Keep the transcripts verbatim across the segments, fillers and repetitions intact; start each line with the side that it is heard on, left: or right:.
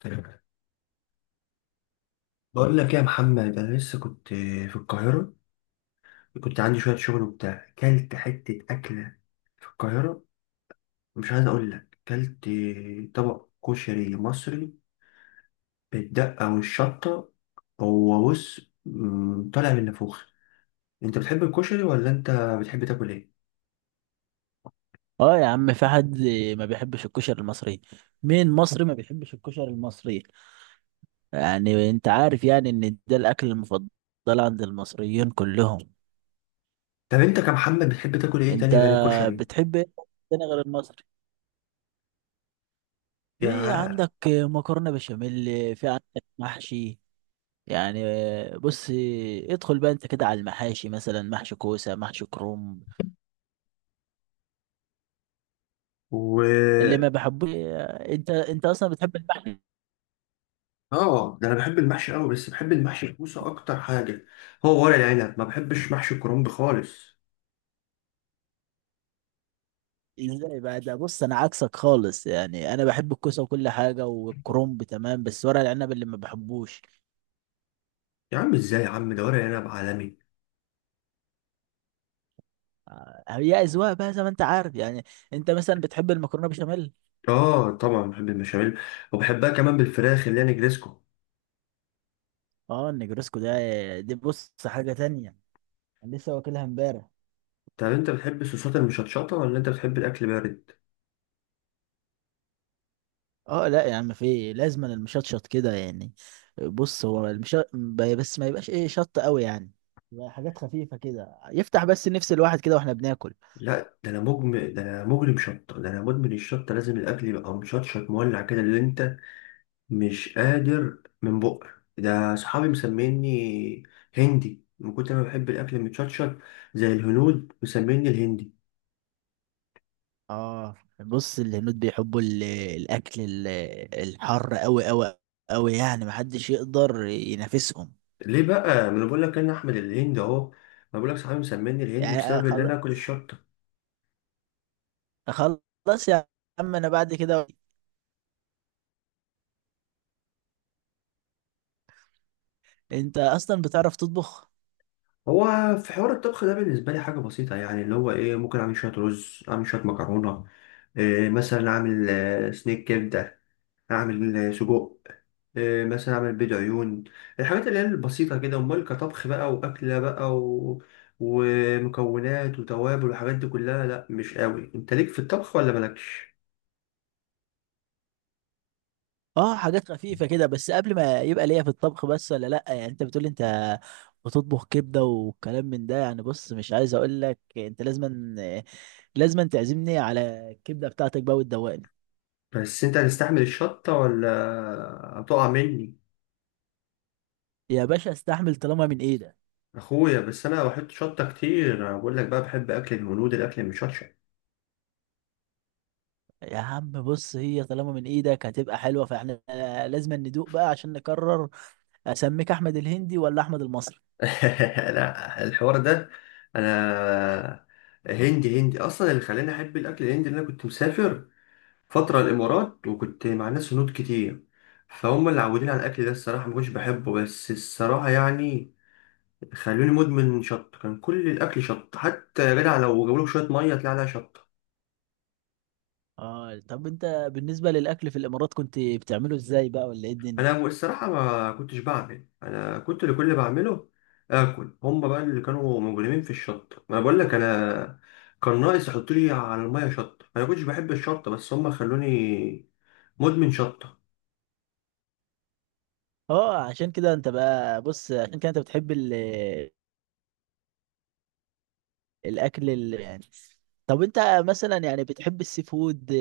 left: تمام. بقول لك يا محمد انا لسه كنت في القاهره، كنت عندي شويه شغل وبتاع، كلت حته اكله في القاهره. مش عايز اقول لك كلت طبق كشري مصري بالدقه والشطه، هو بص مم، طالع من نافوخ. انت بتحب الكشري ولا انت بتحب تاكل ايه؟
right: اه يا عم، في حد ما بيحبش الكشري المصري؟ مين مصري ما بيحبش الكشري المصري؟ يعني انت عارف يعني ان ده الاكل المفضل عند المصريين كلهم.
left: طب انت كمحمد بتحب تاكل ايه
right: انت
left: تاني غير الكشري؟
right: بتحب ايه تاني غير المصري؟ في
left: يا
right: عندك مكرونة بشاميل، في عندك محشي، يعني بص، ادخل بقى انت كده على المحاشي، مثلا محشي كوسة، محشي كروم اللي
left: و
right: ما بحبوش. انت انت اصلا بتحب المحشي؟
left: اه، ده انا بحب المحشي قوي، بس بحب المحشي الكوسه اكتر حاجه، هو ورق العنب. ما بحبش محشي الكرنب خالص.
right: ازاي بقى؟ ده بص انا عكسك خالص يعني، انا بحب الكوسه وكل حاجه والكرنب تمام، بس ورق العنب اللي ما بحبوش.
left: يا عم ازاي يا عم، ده ورق عنب عالمي.
right: آه، هي اذواق بقى زي ما انت عارف يعني. انت مثلا بتحب المكرونه بشاميل؟
left: اه طبعا بحب المشاميل، وبحبها كمان بالفراخ اللي هي نجريسكو.
right: اه النجرسكو ده، دي بص حاجه تانية، انا لسه واكلها امبارح.
left: طب انت بتحب الصوصات المشطشطه ولا انت بتحب الاكل بارد؟
right: اه لا يا عم، في إيه؟ لازم أنا المشطشط كده يعني. بص هو المش... بس ما يبقاش ايه شط قوي يعني، يبقى حاجات خفيفه كده، يفتح بس نفس الواحد كده واحنا بناكل.
left: لا، ده انا مجم ده انا مجرم شطه، ده انا مدمن الشطه، لازم الاكل يبقى مشطشط مولع كده، اللي انت مش قادر من بقك. ده صحابي مسميني هندي من كتر ما بحب الاكل المتشطشط، زي الهنود مسميني الهندي.
right: اه بص، الهنود بيحبوا ال- الاكل ال- الحر قوي قوي قوي يعني، محدش يقدر ينافسهم.
left: ليه بقى؟ ما انا بقول لك انا احمد الهندي اهو، ما بقول لك صحابي مسميني الهندي
right: يعني
left: بسبب اللي
right: خلاص،
left: انا اكل الشطه.
right: خلاص يا عم، انا بعد كده. انت اصلا بتعرف تطبخ؟
left: هو في حوار الطبخ ده بالنسبة لي حاجة بسيطة يعني، اللي هو إيه، ممكن أعمل شوية رز، أعمل شوية مكرونة، إيه مثلا أعمل آه، سنيك كبدة، أعمل آه، سجق، إيه مثلا أعمل بيض عيون، الحاجات اللي هي البسيطة كده. أمال كطبخ بقى وأكلة بقى و... ومكونات وتوابل والحاجات دي كلها، لأ مش قوي. أنت ليك في الطبخ ولا مالكش؟
right: اه حاجات خفيفة كده بس، قبل ما يبقى ليا في الطبخ بس ولا لا يعني. انت بتقول انت بتطبخ كبدة والكلام من ده يعني، بص مش عايز اقول لك، انت لازما لازما تعزمني على الكبدة بتاعتك بقى وتدوقني.
left: بس أنت هتستحمل الشطة ولا هتقع مني؟
right: يا باشا استحمل طالما من ايدك.
left: أخويا بس أنا بحط شطة كتير، أنا بقول لك بقى بحب أكل الهنود الأكل المشطشط.
right: يا عم بص، هي طالما من ايدك هتبقى حلوه، فاحنا لازم ندوق بقى عشان نقرر اسميك احمد الهندي ولا احمد المصري.
left: لا، الحوار ده انا هندي هندي اصلا. اللي خلاني احب الاكل الهندي ان انا كنت مسافر فتره الامارات، وكنت مع ناس هنود كتير، فهم اللي عودين على الاكل ده. الصراحه ما كنتش بحبه، بس الصراحه يعني خلوني مدمن شط. كان كل الاكل شط، حتى يا جدع لو جابولك شويه ميه تلاقي عليها شط.
right: اه طب انت بالنسبه للاكل في الامارات كنت بتعمله ازاي بقى، ولا ايه الدنيا؟
left: انا الصراحه ما كنتش بعمل، انا كنت اللي كل اللي بعمله اكل. هم بقى اللي كانوا مجرمين في الشط، ما أنا بقول لك انا كان ناقص يحطوا لي على الميه شطه. انا كنتش بحب الشطه بس هم خلوني مدمن شطه.
right: اه عشان كده انت بقى، بص عشان كده انت بتحب ال الاكل ال يعني. طب انت مثلا يعني بتحب السي فود،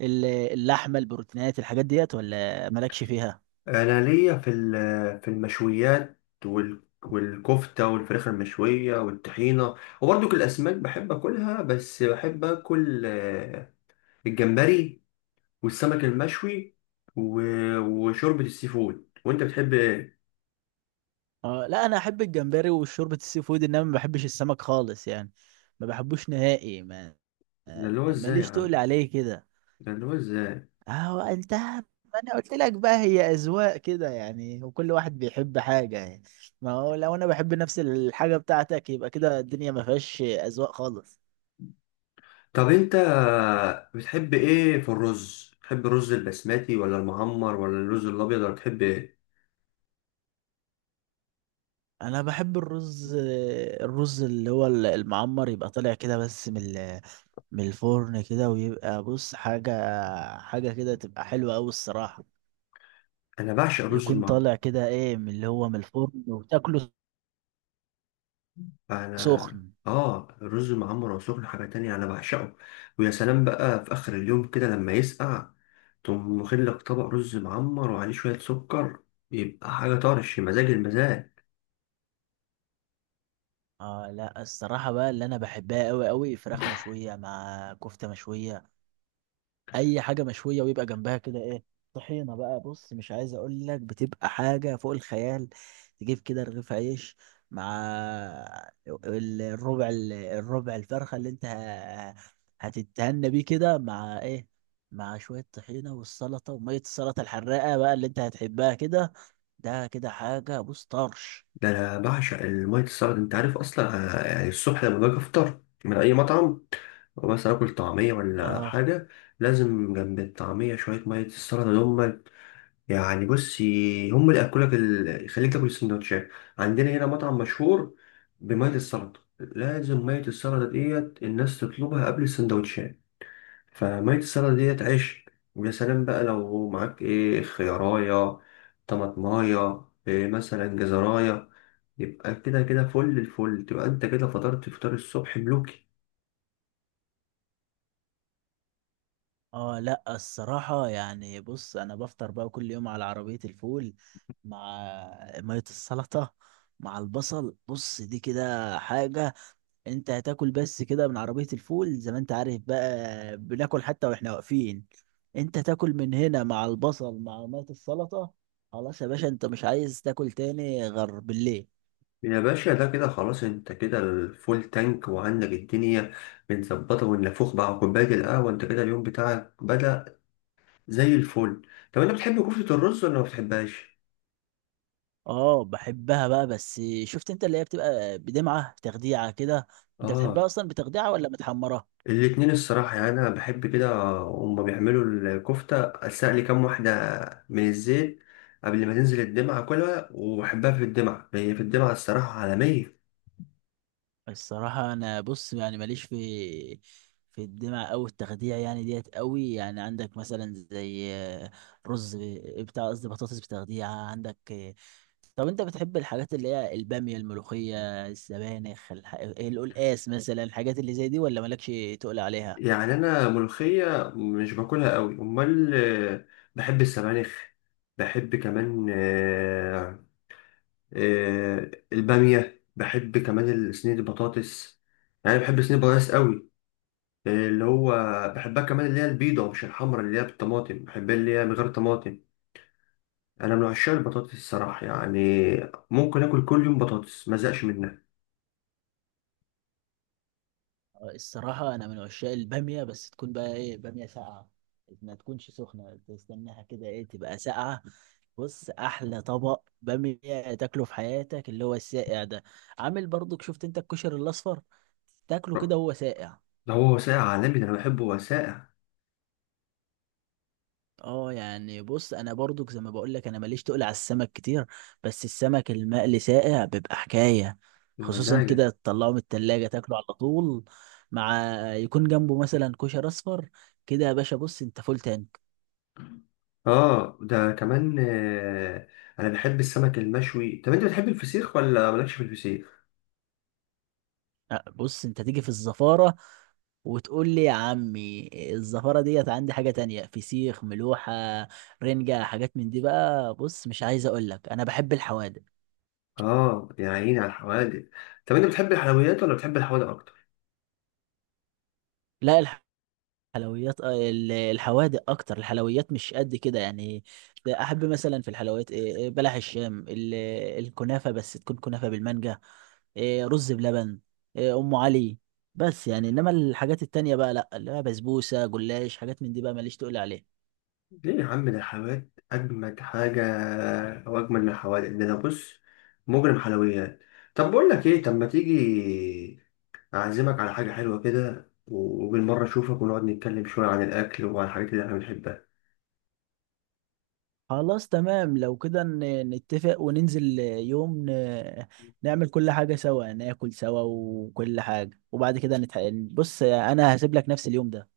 right: ال- اللحمه، البروتينات، الحاجات ديت، ولا مالكش فيها؟
left: انا ليا في ال- في المشويات وال والكفته والفراخ المشويه والطحينه، وبرضك الاسماك بحب اكلها، بس بحب اكل آه، الجمبري والسمك المشوي و- وشوربه السي فود. وانت بتحب إيه؟
right: اه لا، انا احب الجمبري وشوربة السي فود، انما ما بحبش السمك خالص يعني، ما بحبوش نهائي ما
left: ده
right: آه،
left: اللي هو ازاي يا
right: ماليش تقول
left: عم،
right: عليه كده.
left: ده اللي هو ازاي؟
right: اهو انت، ما انا قلت لك بقى، هي اذواق كده يعني، وكل واحد بيحب حاجة يعني. ما هو لو انا بحب نفس الحاجة بتاعتك يبقى كده الدنيا ما فيهاش اذواق خالص.
left: طب انت بتحب ايه في الرز؟ بتحب الرز البسمتي ولا المعمر ولا الرز الابيض ولا بتحب ايه؟
right: انا بحب الرز، الرز اللي هو المعمر، يبقى طالع كده بس من ال- من الفرن كده، ويبقى بص حاجة، حاجة كده تبقى حلوة أوي الصراحة.
left: انا بعشق الرز
right: يكون
left: المعمر.
right: طالع كده ايه، من اللي هو من الفرن وتاكله
left: انا
right: سخن.
left: اه، الرز المعمر وسخن حاجه تانية، انا بعشقه. ويا سلام بقى في اخر اليوم كده لما يسقع، تقوم واخد لك طبق رز معمر وعليه شويه سكر، يبقى حاجه طرش مزاج المزاج.
right: اه لا الصراحة بقى، اللي انا بحبها قوي قوي فراخ مشوية مع كفتة مشوية، اي حاجه مشويه، ويبقى جنبها كده ايه، طحينه بقى، بص مش عايز اقول لك، بتبقى حاجه فوق الخيال. تجيب كده رغيف عيش مع ال- الربع ال- الربع الفرخه اللي انت ه- هتتهنى بيه كده، مع ايه، مع شويه طحينه والسلطه وميه السلطه الحراقه بقى اللي انت هتحبها كده. ده كده حاجه، بص طرش.
left: ده انا بعشق الميه السلطه، انت عارف اصلا. آه، يعني الصبح لما باجي افطر من اي مطعم مثلا اكل طعميه ولا
right: اه.
left: حاجه، لازم جنب الطعميه شويه ميه السلطه دول. يعني بص، ي- هم اللي ياكلك ال... يخليك تاكل السندوتشات. عندنا هنا مطعم مشهور بميه السلطه، لازم ميه السلطه ديت الناس تطلبها قبل السندوتشات. فميه السلطه ديت عيش. ويا سلام بقى لو معاك ايه خيارايه طماطمايه إيه مثلا جزرايه، يبقى كده كده فل الفل، تبقى انت كده فطرت فطار الصبح ملوكي.
right: اه لا الصراحة يعني، بص انا بفطر بقى كل يوم على عربية الفول، مع مية السلطة، مع البصل، بص دي كده حاجة. انت هتاكل بس كده من عربية الفول، زي ما انت عارف بقى، بناكل حتى واحنا واقفين. انت تاكل من هنا مع البصل مع مية السلطة، خلاص يا باشا انت مش عايز تاكل تاني غير بالليل.
left: يا باشا ده كده خلاص، انت كده الفول تانك وعندك الدنيا متظبطة، والنافوخ مع كوباية القهوة، انت كده اليوم بتاعك بدأ زي الفل. طب انت بتحب كفتة الرز ولا ما بتحبهاش؟
right: اه بحبها بقى، بس شفت انت اللي هي بتبقى بدمعة تخديعة كده. انت
left: اه
right: بتحبها اصلا بتخديعة ولا متحمرة؟
left: الاتنين الصراحة، يعني انا بحب كده، هما بيعملوا الكفتة استقلي كام واحدة من الزيت قبل ما تنزل الدمعة كلها، وبحبها في الدمعة، هي في الدمعة الصراحة عالمية.
right: الصراحة أنا بص يعني، ماليش في في الدمع أو التخديع يعني ديت قوي يعني. عندك مثلا زي آه، رز ب- بتاع، قصدي بطاطس بتخديع، عندك آه، طب أنت بتحب الحاجات اللي هي البامية، الملوخية، السبانخ، الح... القلقاس مثلا، الحاجات اللي زي دي، ولا مالكش تقول عليها؟
left: يعني انا ملوخيه مش باكلها قوي، امال آه، بحب السبانخ، بحب كمان آه، آه، الباميه، بحب كمان صينيه البطاطس، يعني بحب صينيه البطاطس قوي. آه، اللي هو بحبها كمان اللي هي البيضه مش الحمرا، اللي هي بالطماطم بحبها اللي هي من غير طماطم. انا من عشاق البطاطس الصراحه، يعني ممكن اكل كل يوم بطاطس ما ازهقش منها.
right: الصراحة أنا من عشاق البامية، بس تكون بقى إيه، بامية ساقعة، ما تكونش سخنة، تستناها كده إيه تبقى ساقعة. بص أحلى طبق بامية تاكله في حياتك اللي هو الساقع ده، عامل برضك شفت أنت الكشري الأصفر، تاكله كده وهو ساقع.
left: ده هو وثائق عالمي، ده انا بحبه وثائق
right: اه يعني بص، انا برضو زي ما بقول لك، انا ماليش تقل على السمك كتير، بس السمك المقلي ساقع بيبقى حكايه، خصوصا
left: بمزاج.
right: كده تطلعه من التلاجة تاكله على طول، مع يكون جنبه مثلا كشر اصفر كده، يا باشا بص انت فول تانك.
left: اه ده كمان آه، انا بحب السمك المشوي. طب انت بتحب الفسيخ ولا مالكش في الفسيخ؟
right: أه، بص انت تيجي في الزفاره وتقول لي يا عمي الزفاره ديت، عندي حاجه تانية، فسيخ، ملوحه، رنجه، حاجات من دي بقى، بص مش عايز اقول لك، انا بحب الحوادق.
left: اه يا عيني على الحوادق. طب انت بتحب الحلويات ولا بتحب الحوادق اكتر؟
right: لا حلويات آه، ال- الحوادق اكتر، الحلويات مش قد كده يعني. ده احب مثلا في الحلويات إيه، إيه، بلح الشام، ال- الكنافه، بس تكون كنافه بالمانجا، إيه، رز بلبن، إيه، ام علي، بس يعني. انما الحاجات التانية بقى لا، اللي هي بسبوسه، جلاش، حاجات من دي بقى، ماليش تقول عليها.
left: ليه يا عم، ده الحلويات اجمد حاجه او اجمل من الحوادق، ده انا بص مجرم حلويات. طب بقول لك ايه، طب ما تيجي اعزمك على حاجه حلوه كده، وبالمره اشوفك ونقعد نتكلم شويه عن الاكل وعن الحاجات اللي احنا بنحبها.
right: خلاص تمام، لو كده ن- نتفق وننزل آه، يوم ن- نعمل كل حاجة سوا، ناكل سوا وكل حاجة وبعد كده نتح... بص أنا هسيب لك نفس اليوم ده.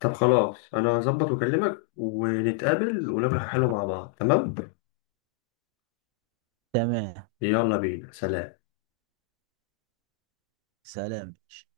left: طب خلاص انا هظبط واكلمك ونتقابل وناكل حاجه حلوه مع بعض. تمام،
right: تمام.
left: يلا بينا. سلام.
right: سلام.